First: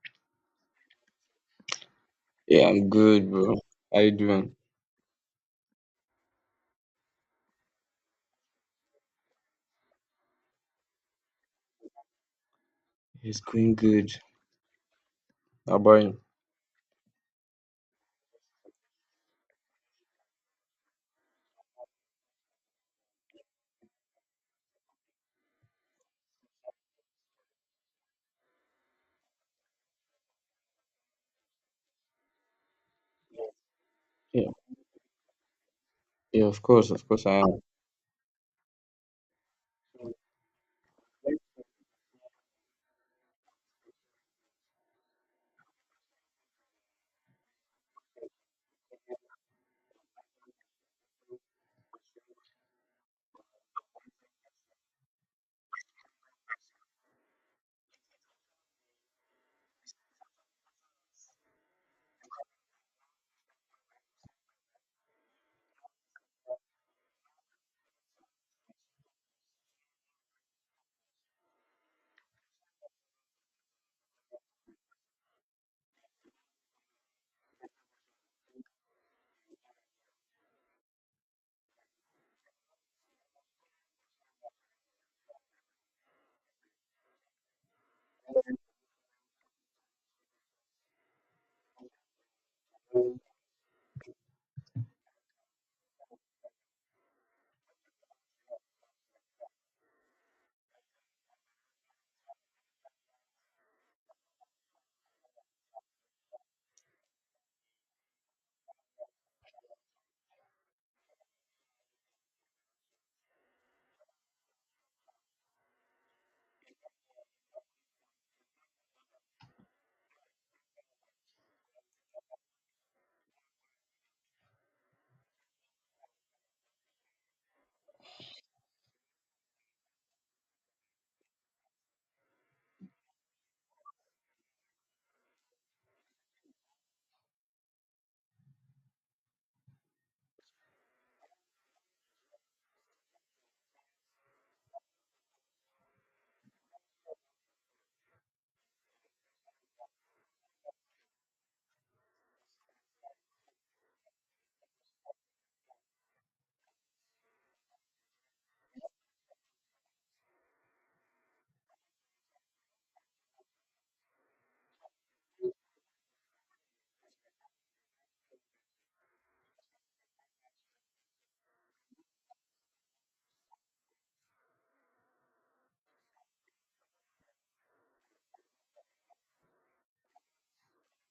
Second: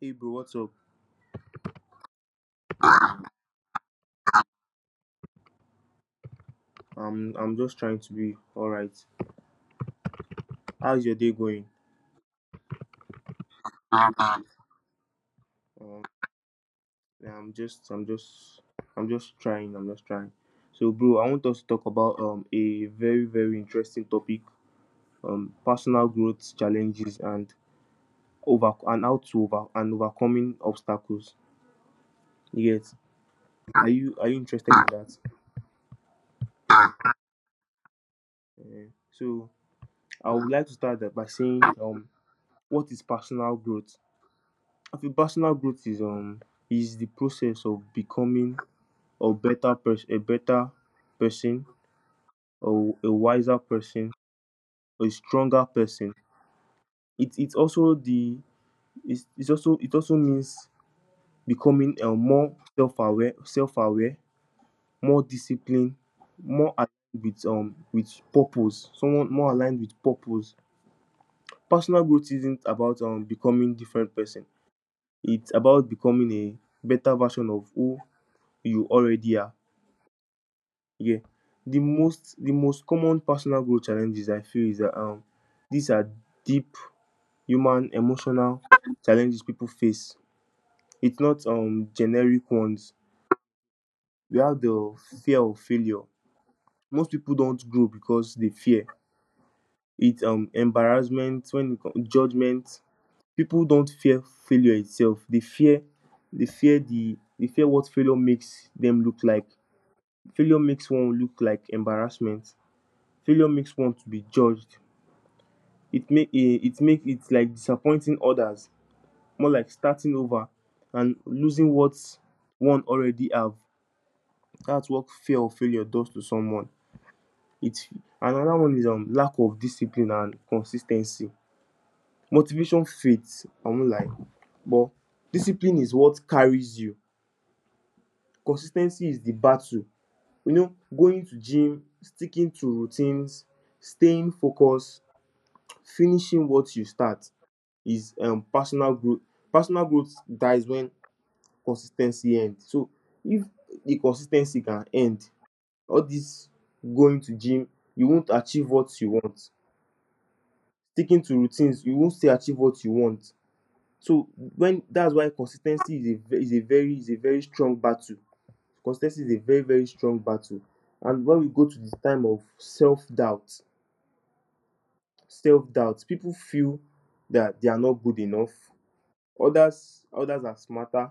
Hey bro, what's up? Yeah, I'm good, bro. How you doing? I'm just trying to be all right. How's your day going? It's going good. How Um, about you? yeah, I'm just I'm just trying. I'm just trying. So bro, I want us to talk about a very very interesting topic, personal growth challenges and over and how to over and overcoming obstacles. Yes. Are you Yeah, interested in that? yeah, of course I am. Yeah. So I would like to start that by saying, what is personal growth? I feel personal growth is, is the process of becoming or better person, a better person, or a wiser person, or a stronger person. It's also the it's also it also means becoming more self-aware, self-aware, more disciplined, more aligned with purpose. Someone more aligned with purpose. Personal growth isn't about becoming different person. It's about becoming a better version of who you already are. Yeah. The most common personal growth challenges I feel is that these are deep human emotional challenges people face. It's not generic ones. We have the fear of failure. Most people don't grow because they fear. It. Embarrassment when it comes judgment. People don't fear failure itself. They fear they fear what failure makes them look like. Failure makes one look like embarrassment. Failure makes one to be judged, it make it make it like disappointing others, more like starting over and losing what one already have. That's what fear of failure does to someone. It another one is lack of discipline and consistency. Motivation fades, I won't lie, but discipline is what carries you. Consistency is the battle, you know, going to gym, sticking to routines, staying focused, finishing what you start, is personal growth. Personal growth dies when consistency ten end. So if the consistency can end, all this going to gym, you won't achieve what you want. Sticking to routines, you won't still achieve what you want. So when that's why consistency is a is a very strong battle. Consistency is a very very strong battle. And when we go to the time of self doubt, self doubt people feel that they are not good enough, others are smarter,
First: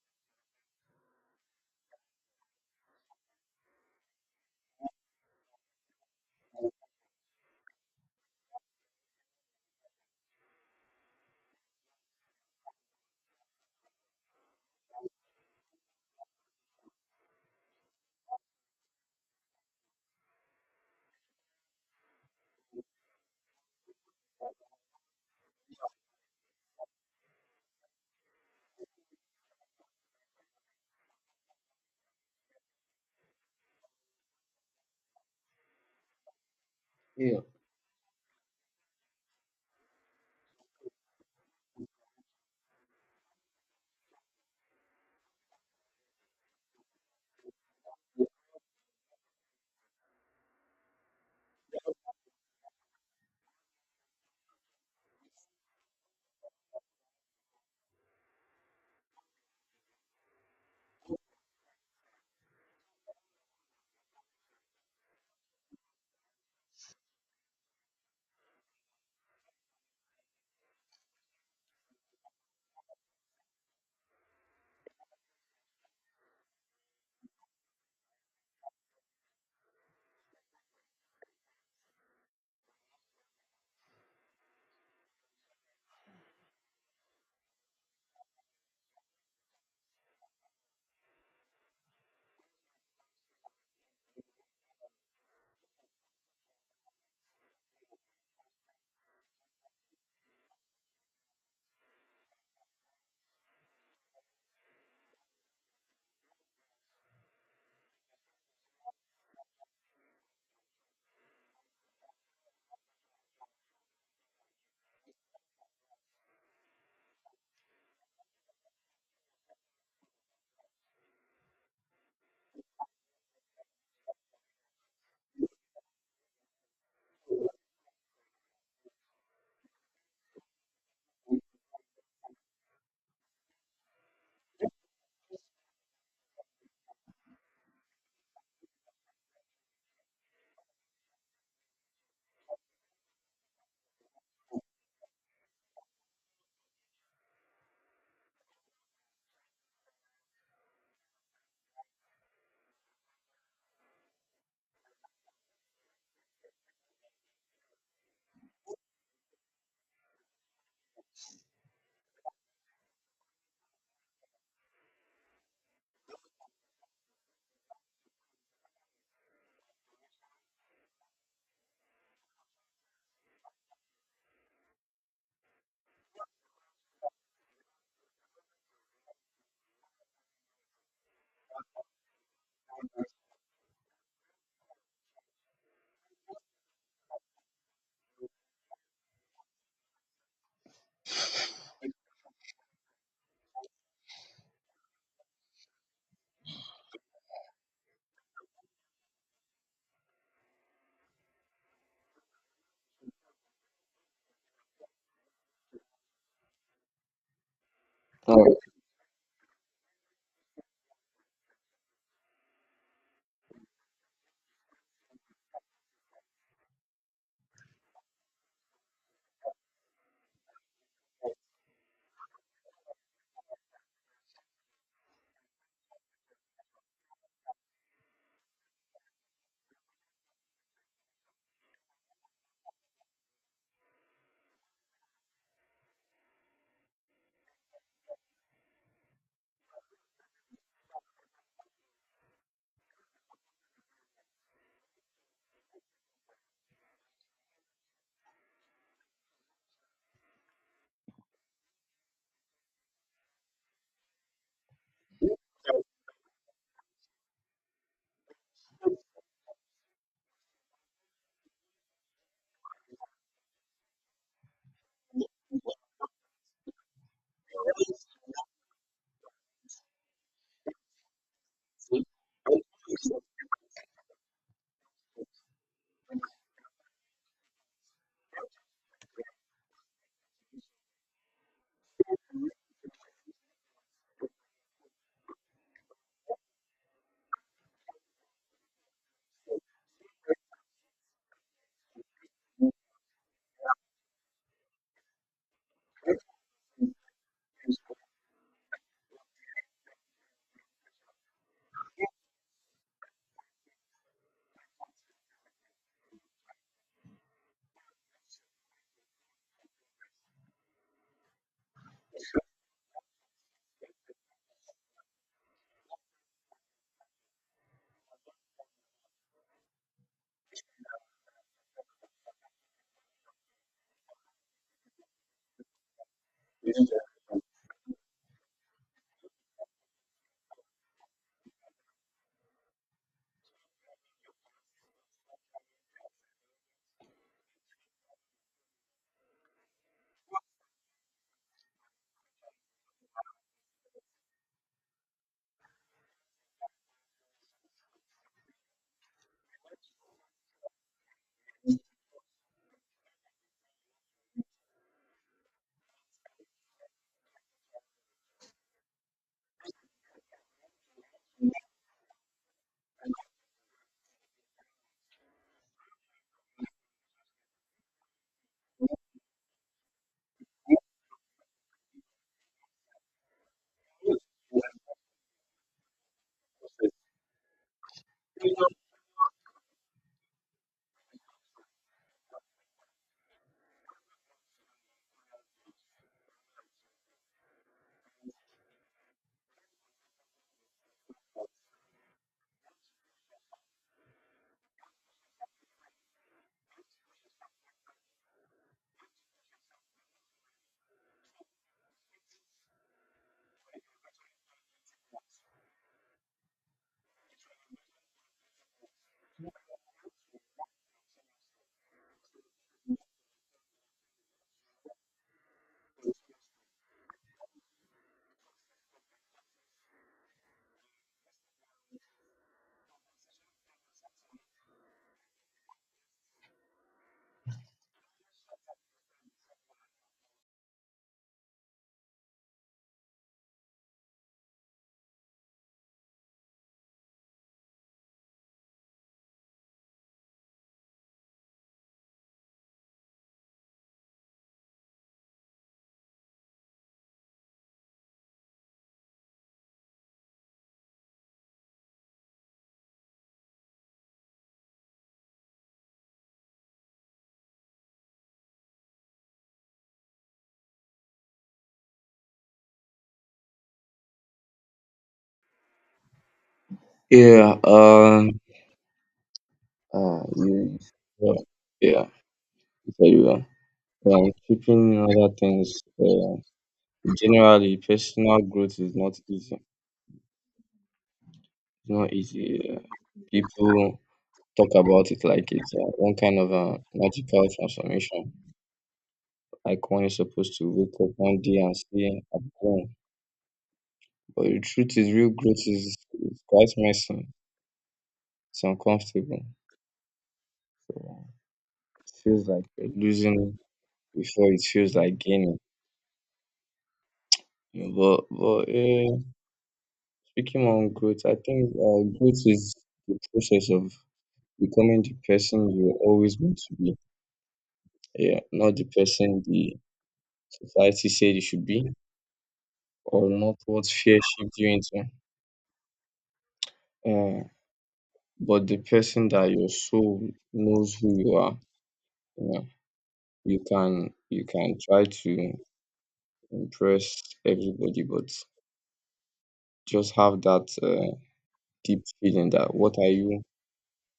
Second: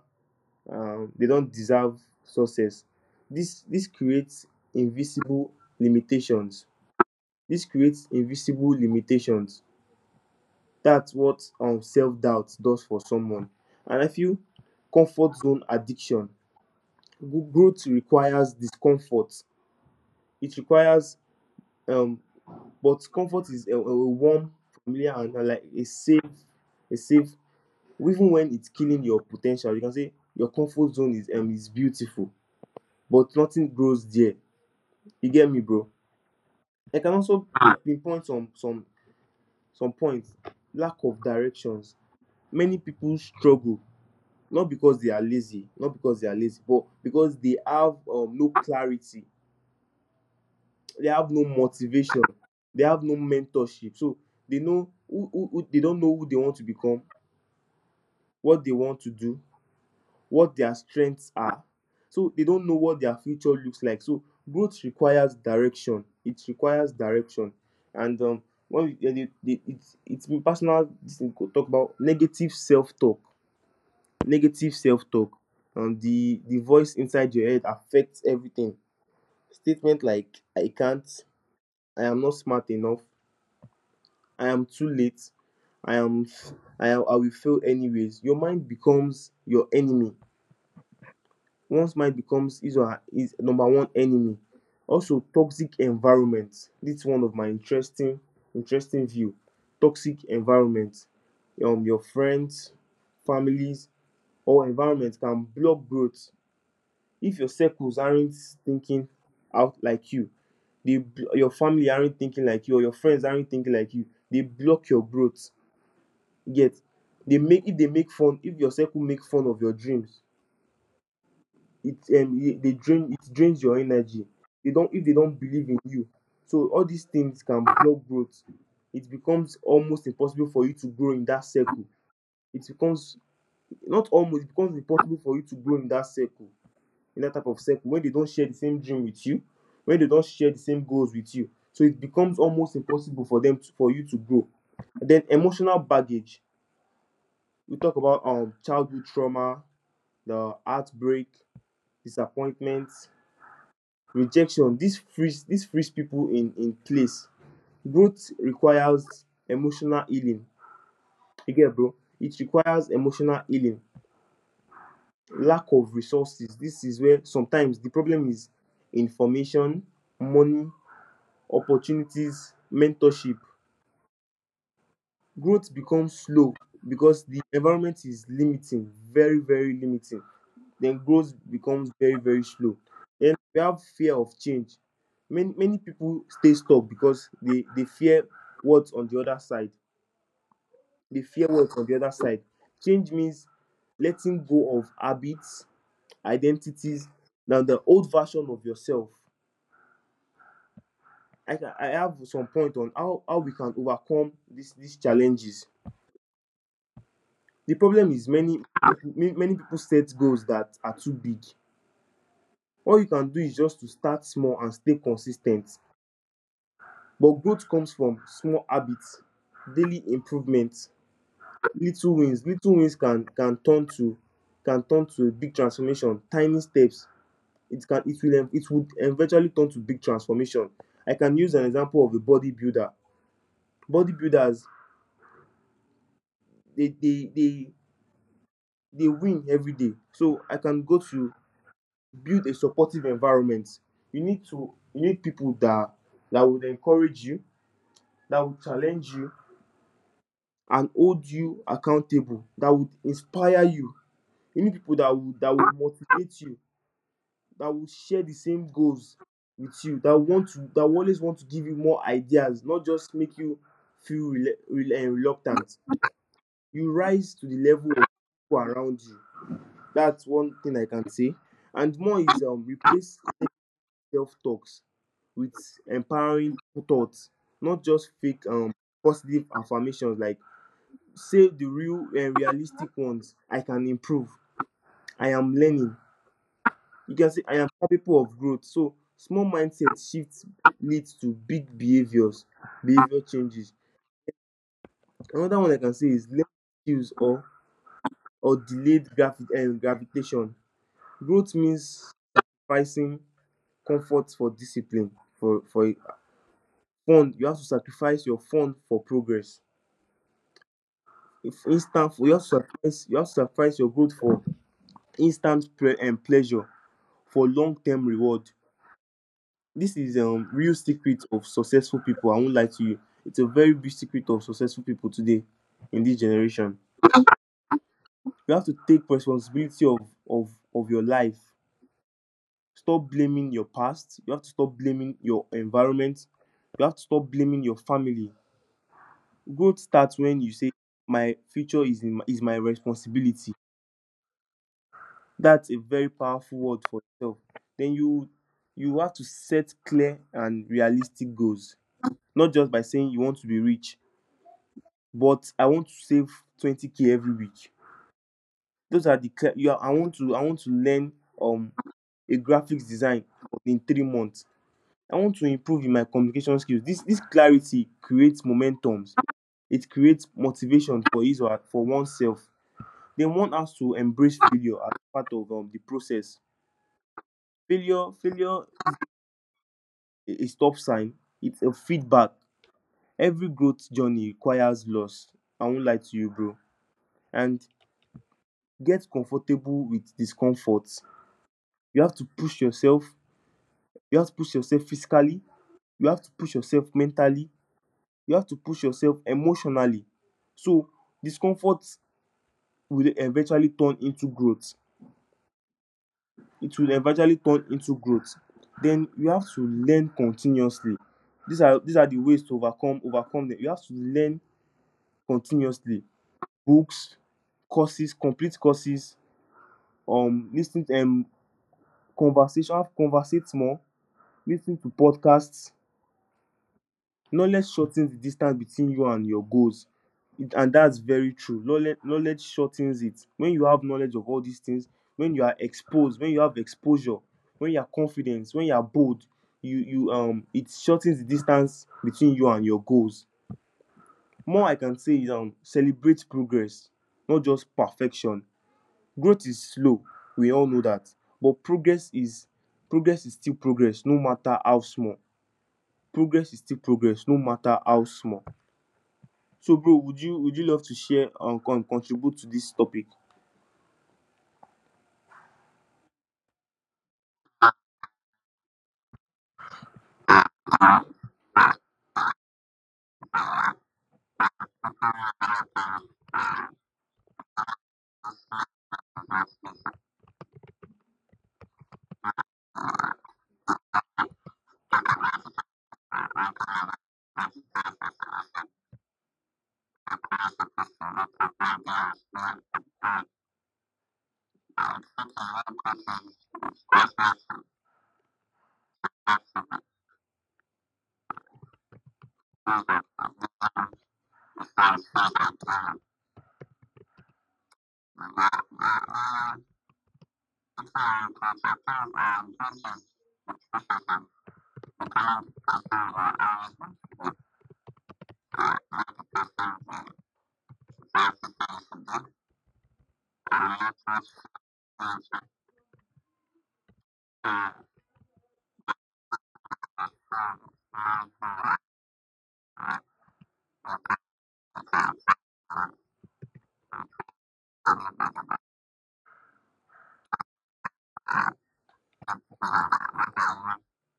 they don't deserve success. This creates invisible limitations. This creates invisible limitations. That's what self doubt does for someone. And I feel comfort zone addiction. Growth requires discomfort. It requires um, but comfort is a warm, familiar, and like a safe, a safe. Even when it's killing your potential, you can say your comfort zone is beautiful, but nothing grows there. You get me, bro? I can also Yeah. Pinpoint some some points. Lack of directions. Many people struggle not because they are lazy, not because they are lazy, but because they have, no clarity. They have no motivation. They have no mentorship. So they know who they don't know who they want to become, what they want to do, what their strengths are. So they don't know what their future looks like. So growth requires direction. It requires direction. And when we, it's been personal. This thing could talk about negative self-talk. Negative self-talk. And the voice inside your head affects everything. Statement like I can't, I am not smart enough, I am too late, I am, I will fail anyways. Your mind becomes your enemy. One's mind becomes his or her his number one enemy. Also toxic environment, dis one of my interesting interesting view. Toxic environment, your friends, families or environment can block growth. If your circles aren't thinking out like you, dey your family aren't thinking like you or your friends aren't thinking like you, they block your growth. Yet, they make if they make fun, if your circle make fun of your dreams, it they drain it drains your energy, they don't if they don't believe in you, so all these things can block growth. It becomes almost impossible for you to grow in that circle. It becomes not almost, it becomes impossible for you to grow in that circle, in that type of circle when they don't share the same dream with you, when they don't share the same goals with you, so it becomes almost impossible for them to, for you to grow. And then emotional baggage. We talk about childhood trauma, the heartbreak, disappointment, rejection. This frees people in place. Growth requires emotional healing. You get bro, it requires emotional healing. Lack of resources, this is where sometimes the problem is. Information, money, opportunities, mentorship, growth becomes slow because the environment is limiting, very very limiting. Then growth becomes very very slow. Then we have fear of change. Many people stay stuck because they fear what's on the other side. They fear what's on the other side. Change means letting go of habits, identities, now the old version of yourself. I have some point on how we can overcome this these challenges. The problem is Oh, many people set goals that are too big. All you can do is just to start small and stay consistent. But growth comes from small habits, daily improvements, little wins. Can turn to a big transformation. Tiny steps, it it would eventually turn to big transformation. I can use an example of a bodybuilder. Bodybuilders, they they win every day. So I can go to build a supportive environment. You need people that would encourage you, that would challenge you and hold you accountable, that would inspire you. You need people that would motivate you, that would share the same goals with you, that want to that will always want to give you more ideas, not just make you feel reluctant. You rise to the level of people around you. That's one thing I can say. And more is, replace self talks with empowering thoughts, not just fake, positive affirmations like save the real and realistic ones. I can improve. I am learning. You can say I am capable of growth. So small mindset shifts leads to big behaviors, behavior changes. Another one I can say is learning skills or delayed gravitation. Growth means sacrificing comfort for discipline. For fun, you have to sacrifice your fun for progress. If instant, you have to sacrifice your growth for instant pre- and pleasure for long-term reward. This is real secret of successful people. I won't lie to you. It's a very big secret of successful people today in this generation. You have to take responsibility of of your life. Stop blaming your past. You have to stop blaming your environment. You have to stop blaming your family. Growth starts when you say, "My future is is my responsibility." That's a very powerful word for itself. Then you have to set clear and realistic goals, not just by saying you want to be rich, but I want to save 20k every week. Those are the cli- you are, I want to learn um a graphics design in 3 months. I want to improve in my communication skills. This clarity creates momentums. It creates motivation for his or for oneself. They want us to embrace failure as part of, the process. Failure is a stop sign. It's a feedback. Every growth journey requires loss. I won't lie to you, bro. And get comfortable with discomfort. You have to push yourself, you have to push yourself physically, you have to push yourself mentally, you have to push yourself emotionally. So discomfort will eventually turn into growth. It will eventually turn into growth. Then you have to learn continuously. These are the ways to overcome them. You have to learn continuously, books, courses, complete courses, listening ten conversation, have conversate more, listening to podcasts. Knowledge shortens the distance between you and your goals. And that's very true. Knowledge knowledge shortens it. When you have knowledge of all these things, when you are exposed, when you have exposure, when you are confident, when you are bold, you it shortens the distance between you and your goals. More I can say is, celebrate progress, not just perfection. Growth is slow, we all know that. But progress is still progress, no matter how small. Progress is still progress, no matter how small. So, bro, would you love to share and contribute to this topic? yeah. You. Yeah. Yeah. Very well. Yeah, I'm keeping other things. Uh, Generally, personal growth is not easy. It's not easy. People talk about it like it's one kind of a magical transformation, like one is supposed to wake up one day and say, "I'm grown." But the truth is, real growth is quite messy. It's uncomfortable. So it feels like you're losing before it feels like gaining. You know, but speaking on growth, I think growth is the process of becoming the person you were always meant to be. Yeah, not the person the society said you should be, or not what fear shaped you into. Uh, but the person that your soul knows who you are. You know, you can try to impress everybody, but just have that deep feeling that what are you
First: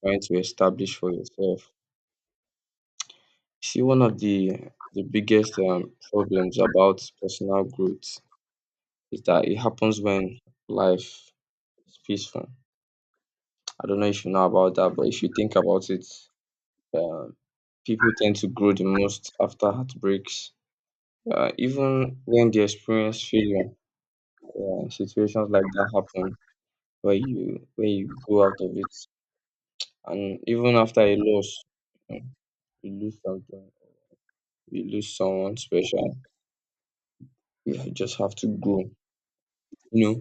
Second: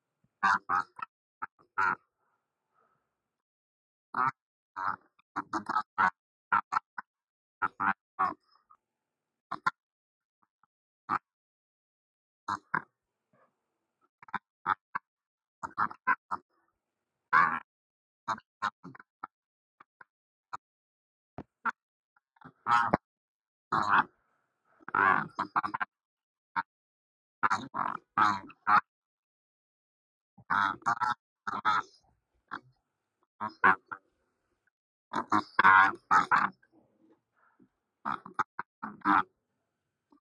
trying to establish for yourself? See, one of the biggest problems about personal growth is that it happens when life is peaceful. I don't know if you know about that, but if you think about it, uh, people tend to grow the most after heartbreaks. Even when they experience failure, situations like that happen where you go out of it. And even after a loss, mm, we lose something, we lose someone special. Just have to grow. You know,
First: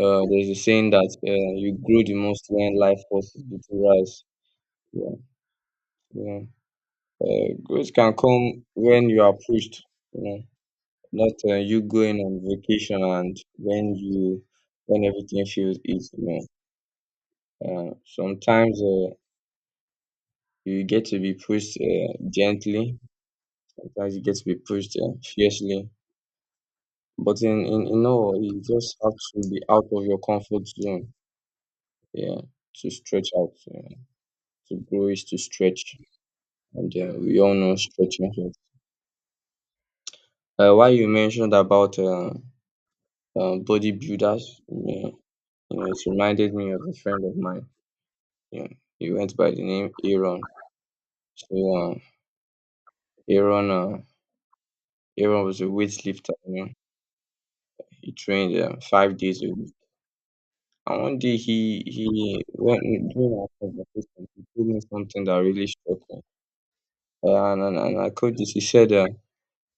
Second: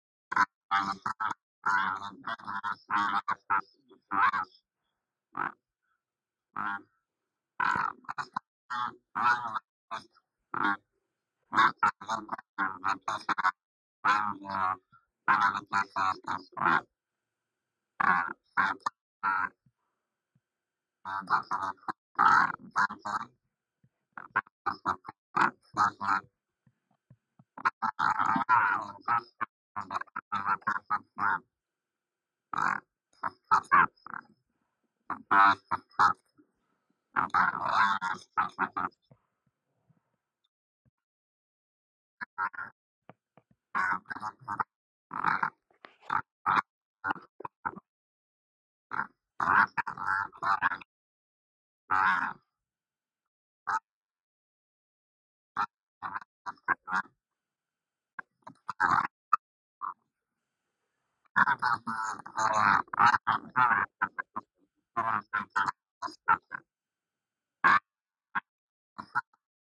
there's a saying that you grow the most when life forces you to rise. Yeah, yeah. Growth can come when you are pushed. You know, not you going on vacation and when everything feels easy. You know, sometimes you get to be pushed gently. Sometimes you get to be pushed fiercely. But in in all, you just have to be out of your comfort zone, yeah, to stretch out, yeah. To grow is to stretch, and we all know stretching helps. While you mentioned about bodybuilders, yeah, you know, it reminded me of a friend of mine. Yeah, he went by the Yeah. name Yeah. Aaron. So Aaron, Aaron was a weightlifter. You know, he trained 5 days a week. And one day he when during our conversation, he told me something that really struck me. And I quote this,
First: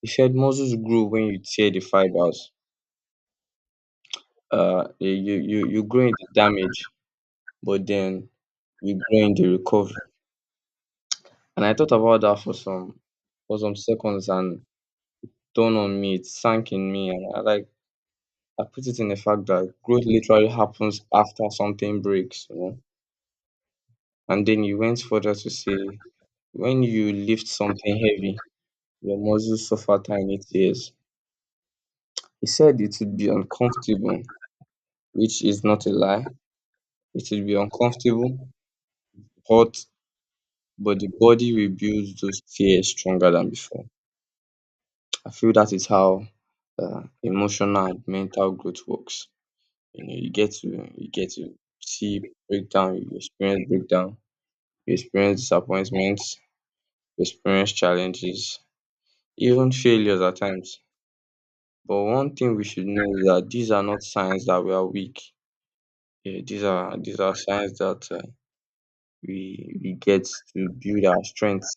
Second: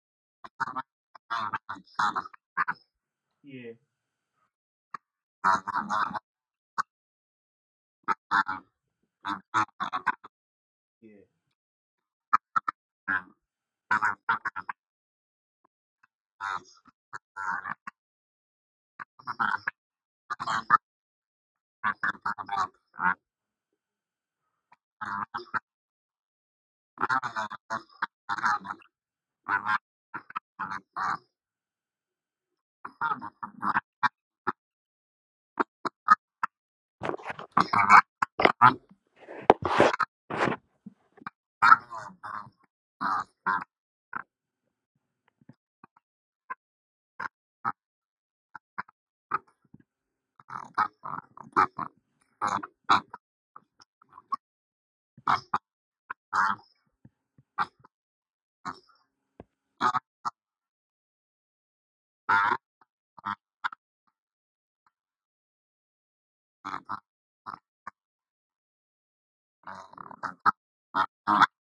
he said, muscles grow when you tear the fibers. You grow in the damage, but then you grow in the recovery. And I thought about that for some seconds, and dawned on me, it sank in me, and I put it in the fact that growth literally happens after something breaks, you know. And then he went further to say, when you lift something heavy, your muscles suffer tiny tears. He said it would be uncomfortable, which is not a lie. It will be uncomfortable, hot, but the body rebuilds those fears stronger than before. I feel that is how emotional and mental growth works. You know, you get to see breakdown, you experience disappointments, you experience challenges, even failures at times. But one thing we should know is that these are not signs that we are weak. Yeah, these are signs that we get to build our strength.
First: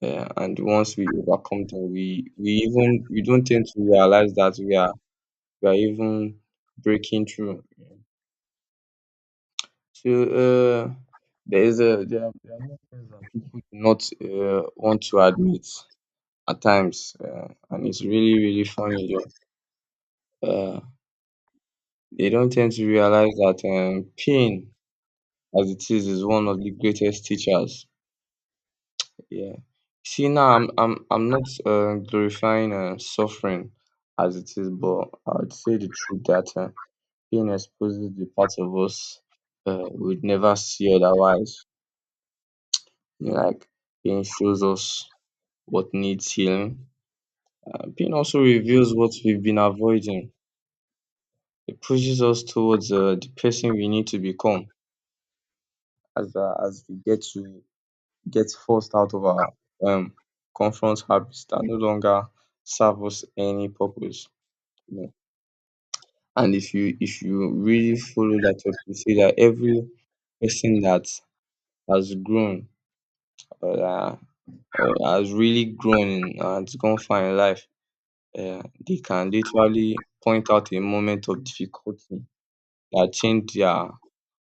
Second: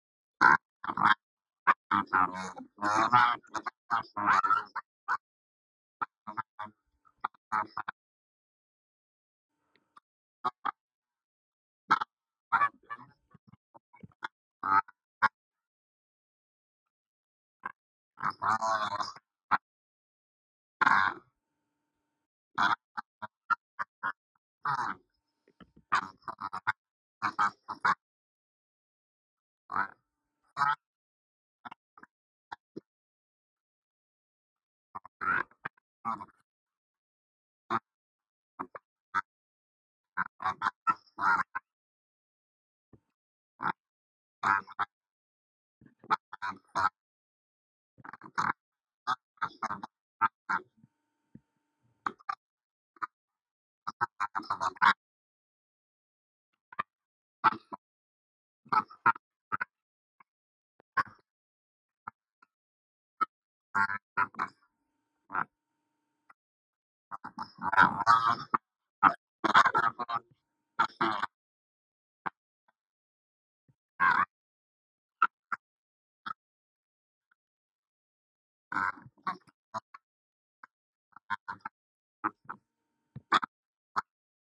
Yeah, and once we overcome them, we don't tend to realize that we are even breaking through. So there is a there are more things that people do not want to admit at times, and it's really really funny though. Uh, they don't tend to realize that pain, as it is one of the greatest teachers. Yeah. See, now I'm not glorifying suffering as it is, but I would say the truth that pain exposes the part of us we'd never see otherwise. You know, like pain shows us what needs healing. Pain also reveals what we've been avoiding. It pushes us towards the person we need to become as we get to get forced out of our um comfort habits that no longer serve us any purpose. Yeah. And if you really follow that up, you see that every person that has grown or, uh, or has really grown and gone far in life, they can literally point out a moment of difficulty that changed their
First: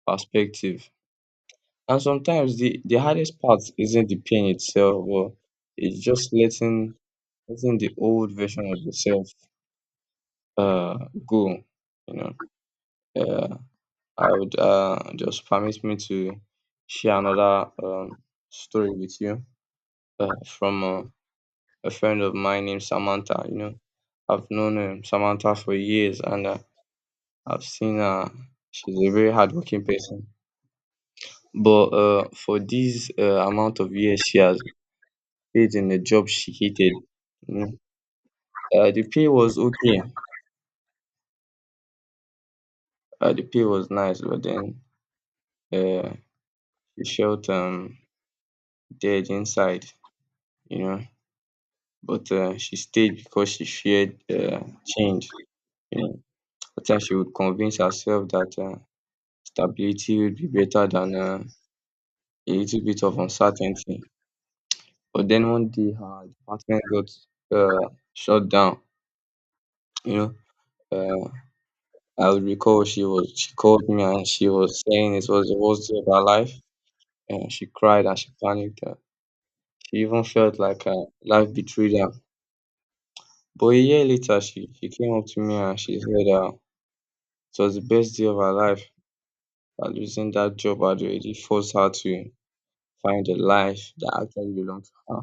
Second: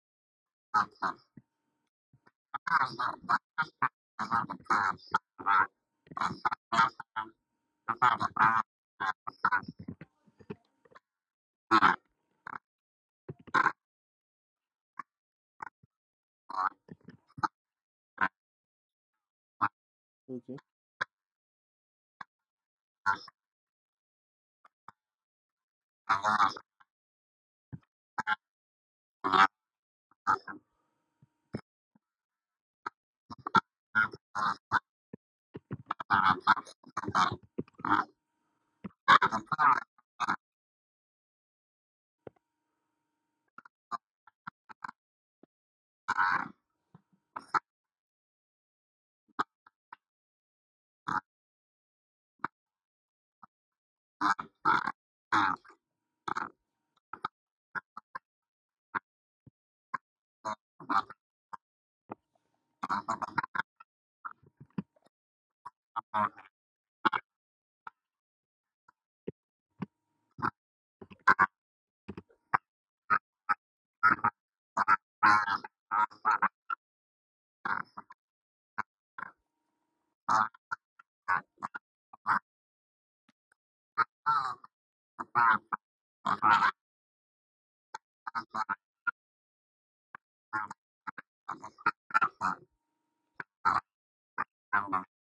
perspective. And sometimes the hardest part isn't the pain itself, but it's just letting the old version of yourself uh go, you know. Uh, I would just permit me to share another story with you uh, Okay. from uh, a friend of mine named Samantha. You know, I've known Samantha for years, and I've seen her. She's a very hardworking person. But for this amount of years, she has stayed in a job she hated. You know, the pay was okay. The pay was nice, but then uh, she felt dead inside. You know, but she stayed because she feared change. You know, at times she would convince herself that stability would be better than a little bit of uncertainty. But then one day her department got shut down, you know. Um I would recall she called me and she was saying it was the worst day of her life, and she cried and she panicked. She even felt like life betrayed her. But a year later she came up to me and she said it was the best day of her life, that losing that job had already forced her to find a life that actually belonged to her.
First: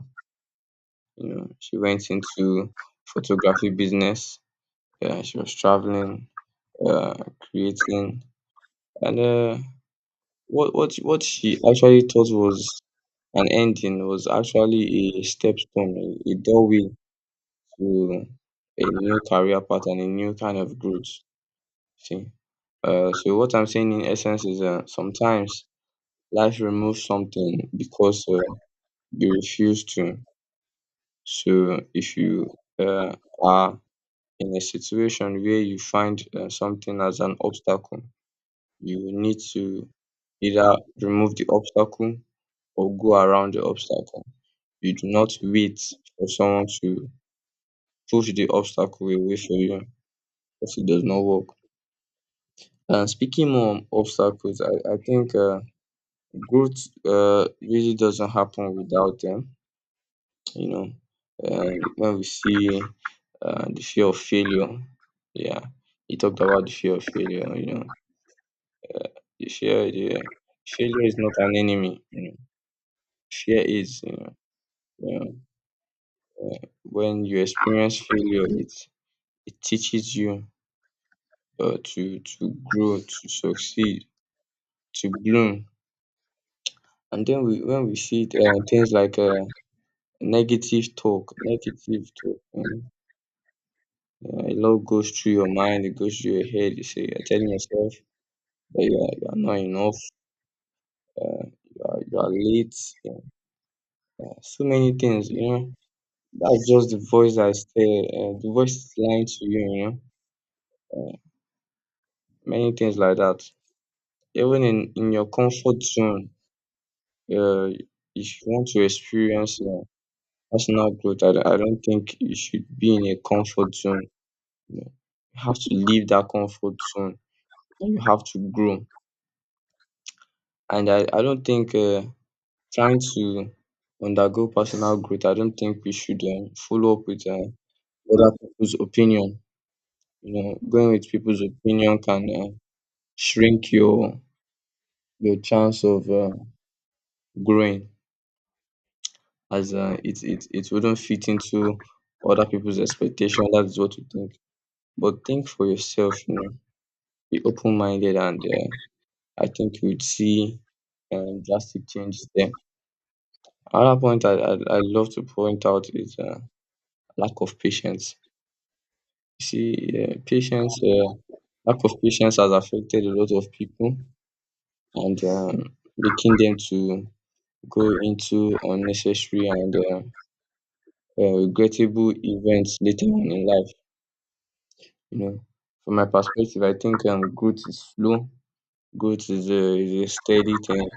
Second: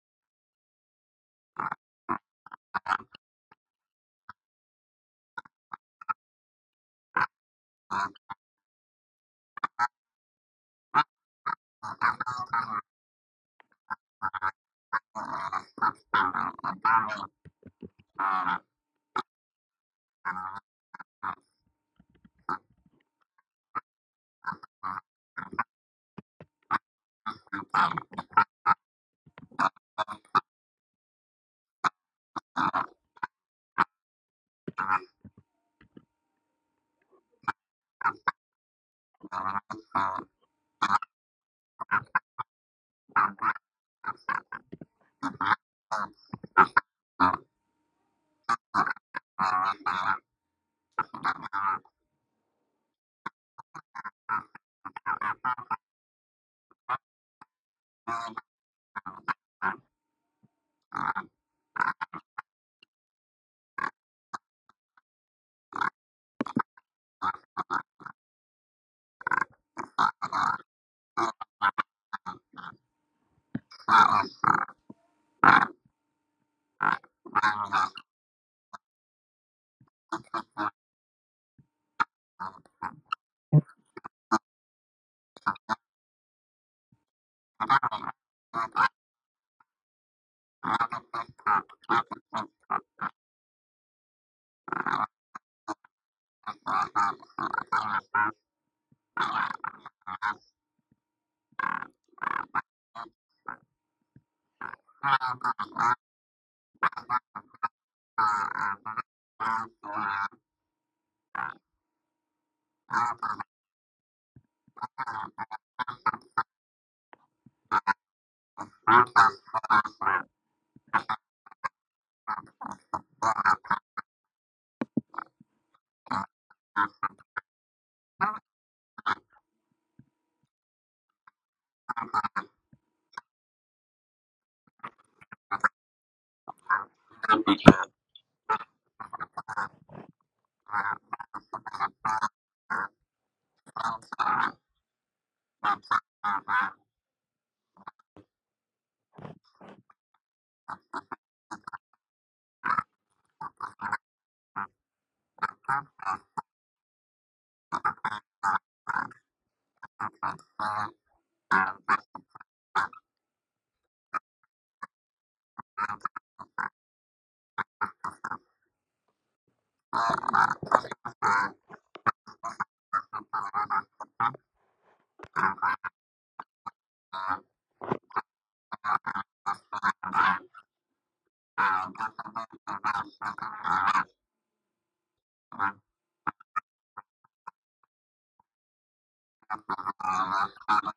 You know, she went into photography business. Yeah, she was traveling, uh, creating, and what she actually thought was an ending was actually a step stone, a doorway to a new career path and a new kind of growth. See, so what I'm saying in essence is sometimes life removes something because you refuse to. So if you uh, are in a situation where you find something as an obstacle, you will need to either remove the obstacle or go around the obstacle. You do not wait for someone to push the obstacle away for you if it does not work. And speaking more on obstacles, I think growth really doesn't happen without them. You know, when we see the fear of failure, yeah, he talked about the fear of failure, you know, the failure is not an enemy, you know, fear is, you know, when you experience failure, it teaches you to grow, to succeed, to bloom. And then when we see things like negative talk, you know, yeah, a lot goes through your mind, it goes through your head. You say, you're telling yourself, yeah, you are not enough. You are late. Yeah, so many things, you know. That's just the voice that is there. The voice is lying to you, you know. Uh, Many things like that. Even in your comfort zone, uh, if you want to experience personal growth, I don't think you should be in a comfort zone. You know. You have to leave that comfort zone. You have to grow. And I don't think trying to undergo personal growth, I don't think we should follow up with other people's opinion. You know, going with people's opinion can shrink your chance of growing, as it wouldn't fit into other people's expectation. That is what you think. But think for yourself. You know, be open minded, and I think you'd see drastic changes there. Another point I love to point out is lack of patience. You see, uh, patience, uh, lack of patience has affected a lot of people and making them to go into unnecessary and regrettable events later on in life. You know, from my perspective, I think growth is slow. Growth is is a steady thing.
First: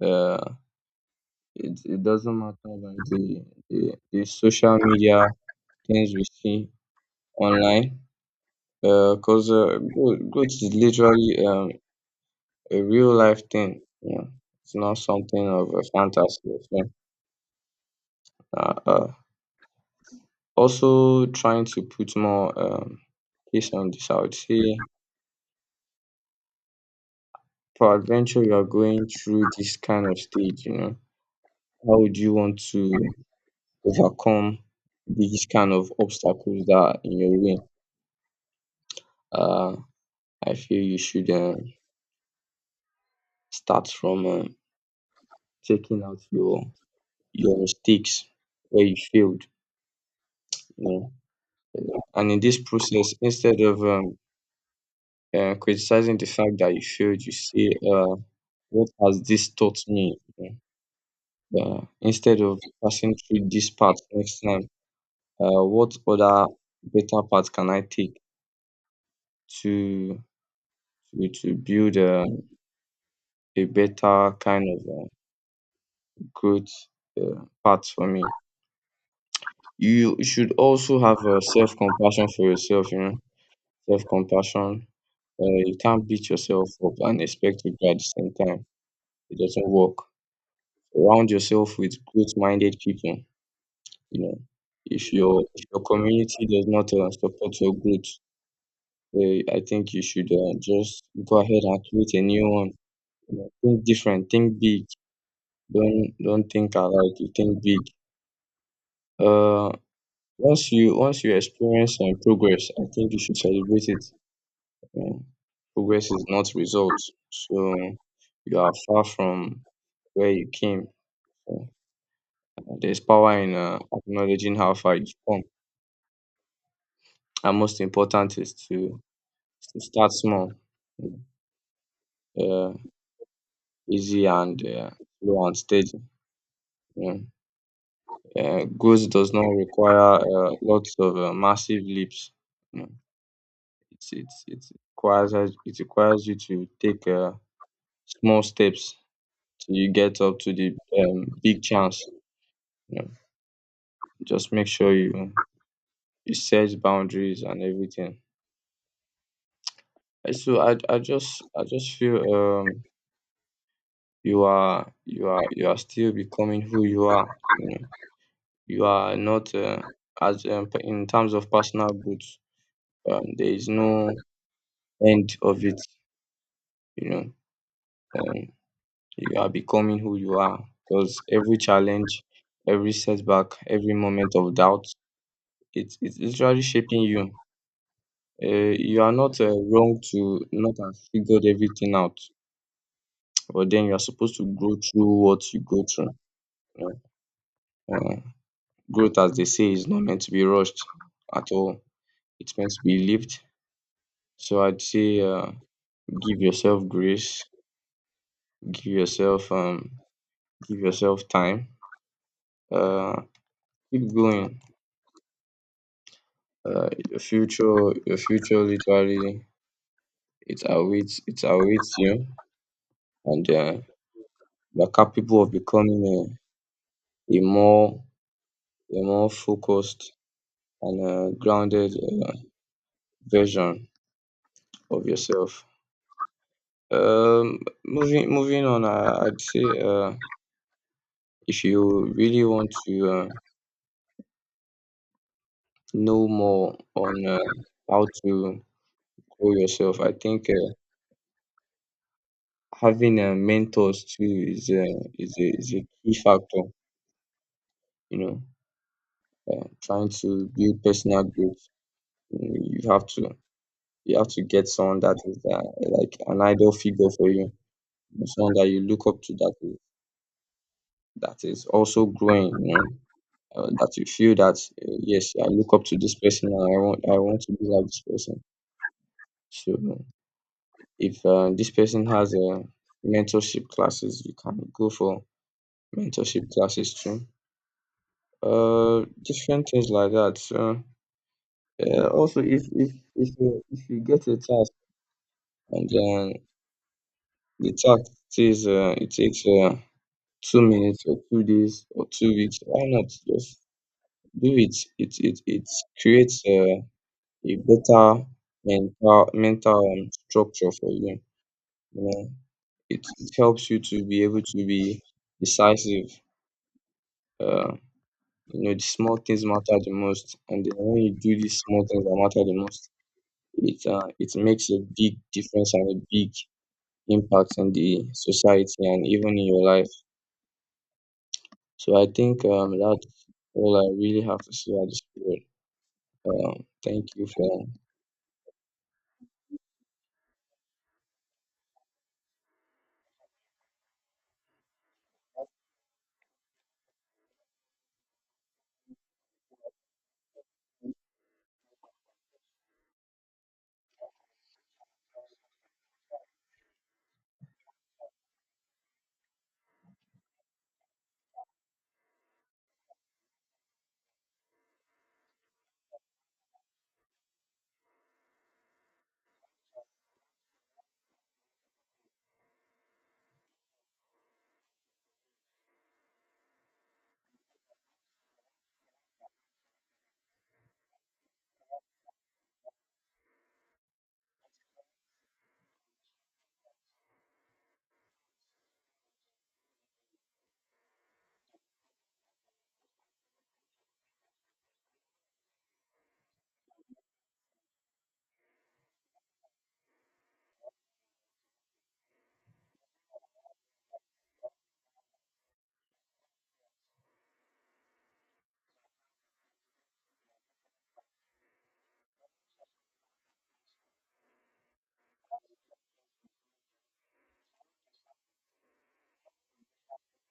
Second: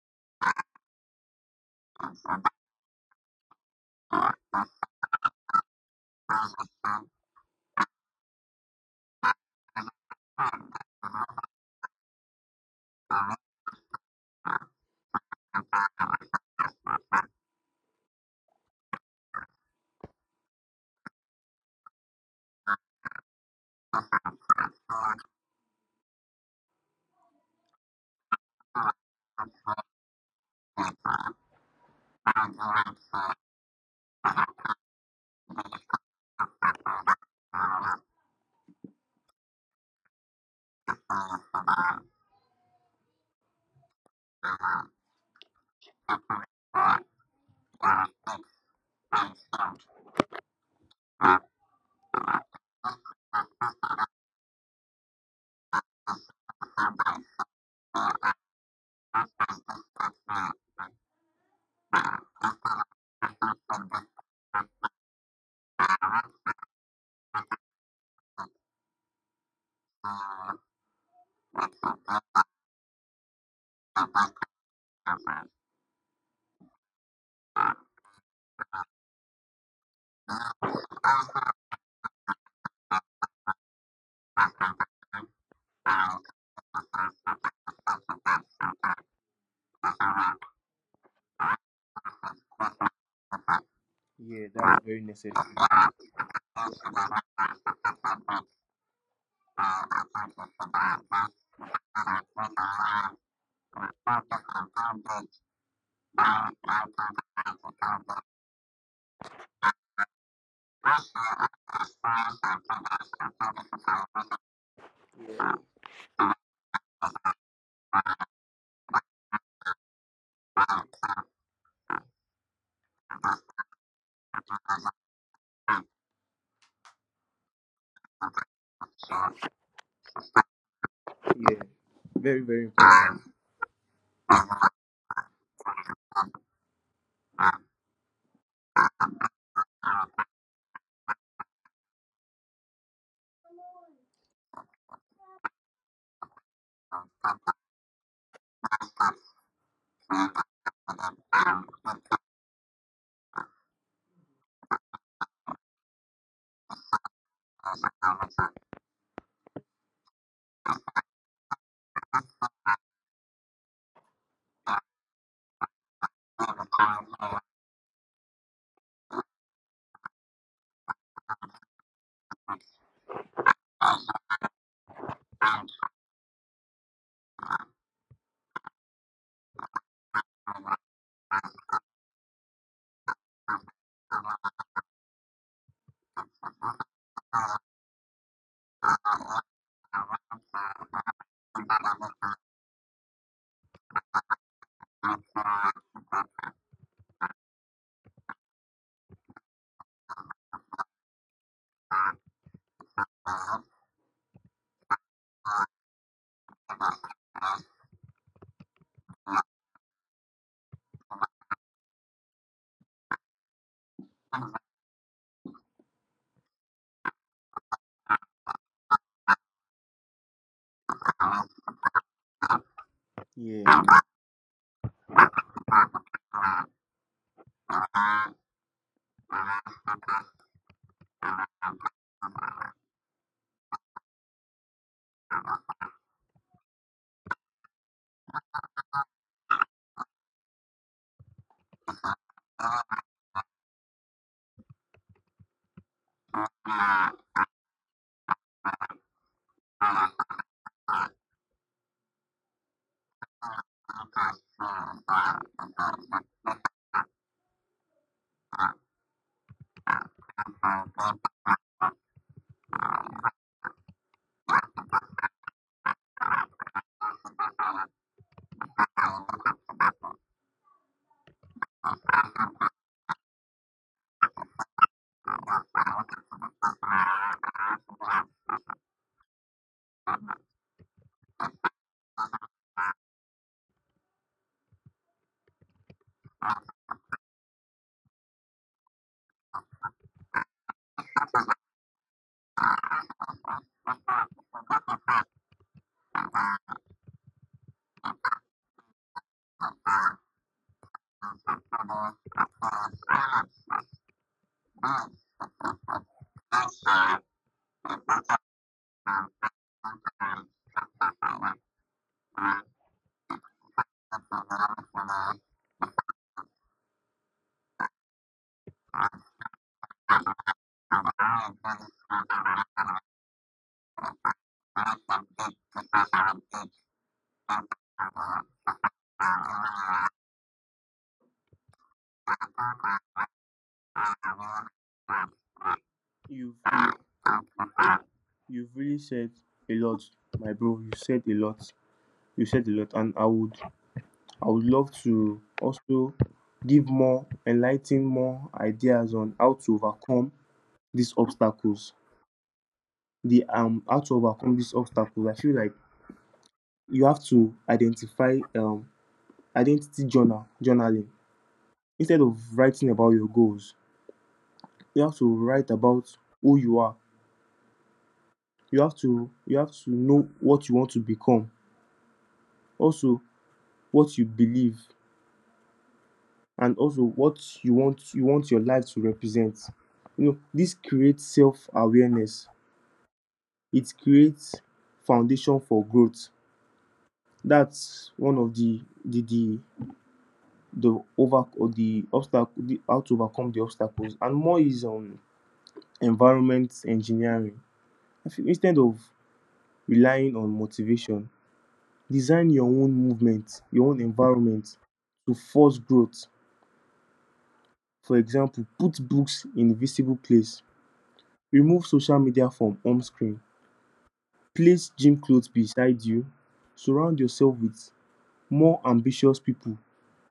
Uh, it doesn't matter about the social media things we see online. Because growth, growth is literally a real life thing. You know, it's not something of a fantasy or something. Uh, uh, Also, trying to put more case on this, I would say, for adventure, you are going through this kind of stage. You know, how would you want to overcome these kind of obstacles that are in your way? Uh, I feel you should start from taking out your mistakes where you failed. You know, and in this process, instead of criticizing the fact that you failed, you say, what has this taught me? You know. Instead of passing through this part next time, what other better path can I take to to build a better kind of growth path for me? You should also have self compassion for yourself, you know, self compassion. You can't Wow. beat yourself up and expect to be at the same time. It doesn't work. Surround yourself with growth-minded people. You know, Yeah, that was very if necessary. your if your community does not support your growth, I think you should just go ahead and create a new one. You know, think different, think big. Don't think alike. You think big. Uh, once you experience progress, I think you should celebrate it. Uh, Progress is not results, so you are far from where you came. So, there's power in acknowledging how far you've come. And most important is to start small, Yeah, very, very uh, easy and slow and steady. Mm. Growth does not require lots of massive leaps. Mm. It's, it's, it requires you to take small steps till you get up to the big chance. Yeah. Just make sure you set boundaries and everything. And So I just feel you are still becoming who you important. are, you know. You are not in terms of personal growth, there is no end of it, you know. um, you are becoming who you are, because every challenge, every setback, every moment of doubt, it's literally shaping you. uh, you are not wrong to not have figured everything out, but then you are supposed to grow through what you go through, you know. Growth, as they say, is not meant to be rushed at all. It's meant to be lived. So I'd say, give yourself grace, give yourself um, give yourself time. Uh, Keep going. Uh, your future, your future literally, it awaits you, and Yeah, you're capable of becoming a more focused and grounded version of yourself. Um, moving on, I'd say. If you really want to know more on how to grow yourself, I think having mentors too is is a key factor. You know, trying to build personal growth, you know, you have to you have to get someone that is like an idol figure for you, someone that you look up to that is also growing. You know, that you feel that yes, I look up to this person and I want to be like this person. So if this person has a mentorship classes, you can go for mentorship classes too. Different things like that. So, also, if you get a task and then the task says it takes 2 minutes or 2 days or 2 weeks, why not just do it? It creates a better mental mental structure for you. You know, it helps you to be able to be decisive. Uh, you know, the small things matter the most, and then when you do these small things that matter the most, it makes a big difference and a big impact in the society and even in your life. So I think that's all I really have to say at this period. you've you, Thank you for. you've really said a lot, my bro. You said a lot. You said a lot, and I would love to also give more, enlighten more ideas on how to overcome these obstacles. The how to overcome these obstacles. I feel like you have to identify identity journaling. Instead of writing about your goals, you have to write about who you are. You have to know what you want to become, also what you believe, and also what you want your life to represent. You know, this creates self-awareness, it creates foundation for growth. That's one of the over or the obstacle, the how to overcome the obstacles. And more is on environment engineering. I feel, instead of relying on motivation, design your own movement, your own environment to force growth. For example, put books in visible place, remove social media from home screen, place gym clothes beside you, surround yourself with more ambitious people.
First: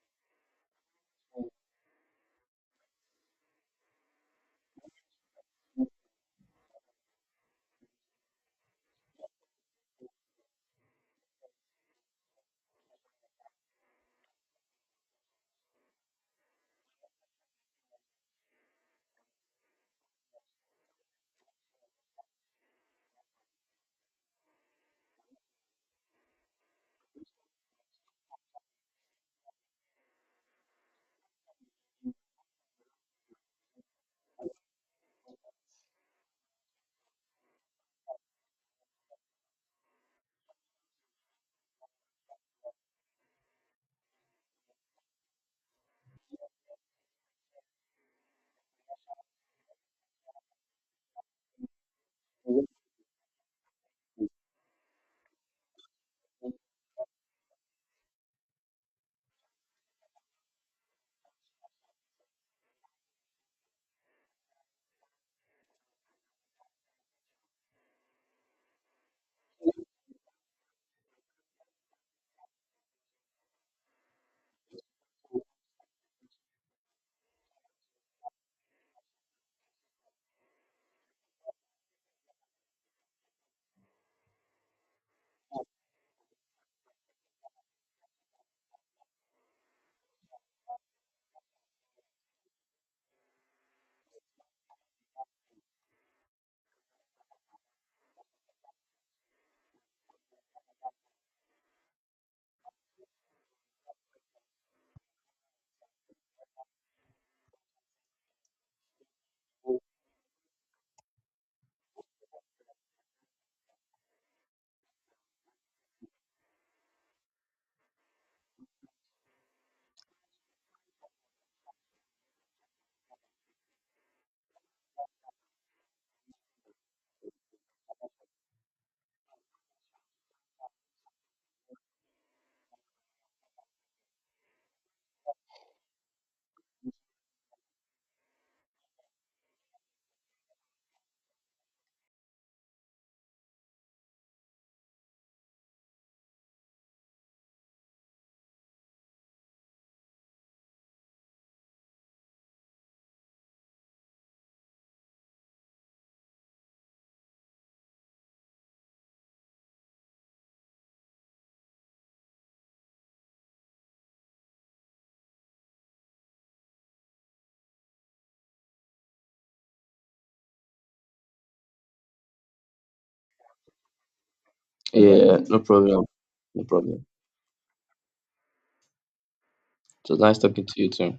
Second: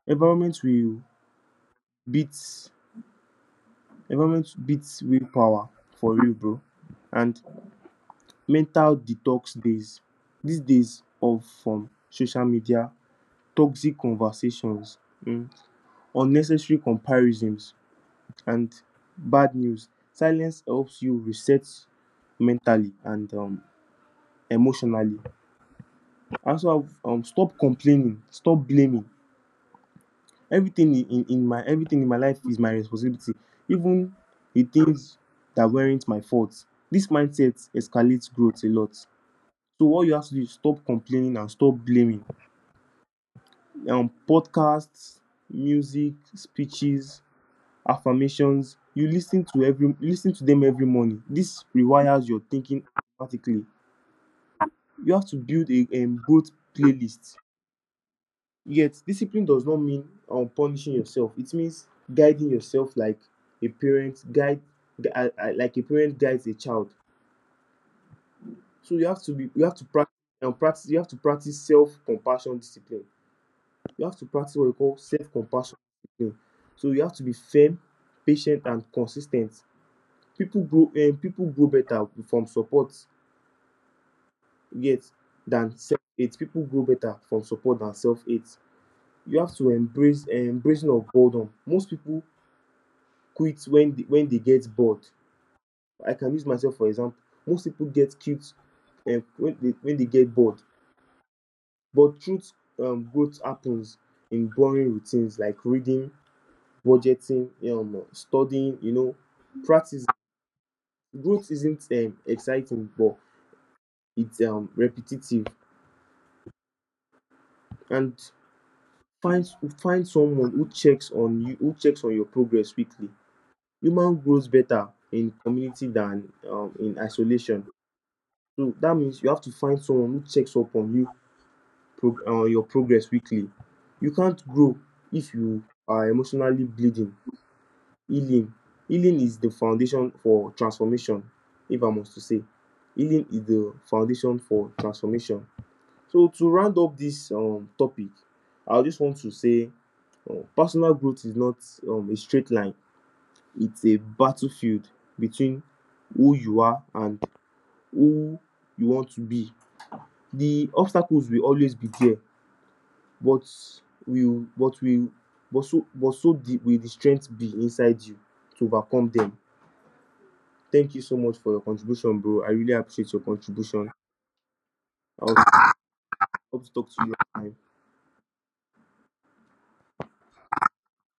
Environment will beat environment beats willpower for real, bro. And mental detox days. These days off from social media, toxic conversations, mm, unnecessary comparisons, and bad news. Silence helps you reset mentally and emotionally. Also, stop complaining, stop blaming. Everything in my life is my responsibility, even the things that weren't my fault. This mindset escalates growth a lot. So what you have to do is stop complaining and stop blaming. Podcasts, music, speeches, affirmations. You listen to every listen to them every morning. This rewires your thinking automatically. You have to build a growth playlist. Yet discipline does not mean punishing yourself. It means guiding yourself like a parent guide um like a parent guides a child. So you have to be you have to practice practice you have to practice self-compassion discipline. You have to practice what we call self-compassion discipline. So you have to be firm, patient and consistent. People grow better from support, yet than self-hate. People grow better from support than self-hate. You have to embrace embracing of boredom. Most people quit when they get bored. I can use myself for example. Most people get cute when they get bored, but truth growth happens in boring routines like reading, budgeting, studying, you know, practice. Growth isn't exciting, but it's repetitive. And find find someone who checks on you, who checks on your progress weekly. Human grows better in community than in isolation. So that means you have to find someone who checks up on you on your progress weekly. You can't grow if you are emotionally bleeding. Healing. Healing is the foundation for transformation, if I must to say. Healing is the foundation for transformation. So to round up this topic, I just want to say personal growth is not a straight line. It's a battlefield between who you are and who you want to be. The obstacles will always be there, but will but will but so the, will the strength be inside you to overcome them. Thank you so much for your contribution, bro. I really appreciate your contribution. I Yeah, no hope problem. No hope to talk problem. to you So nice talking to you too.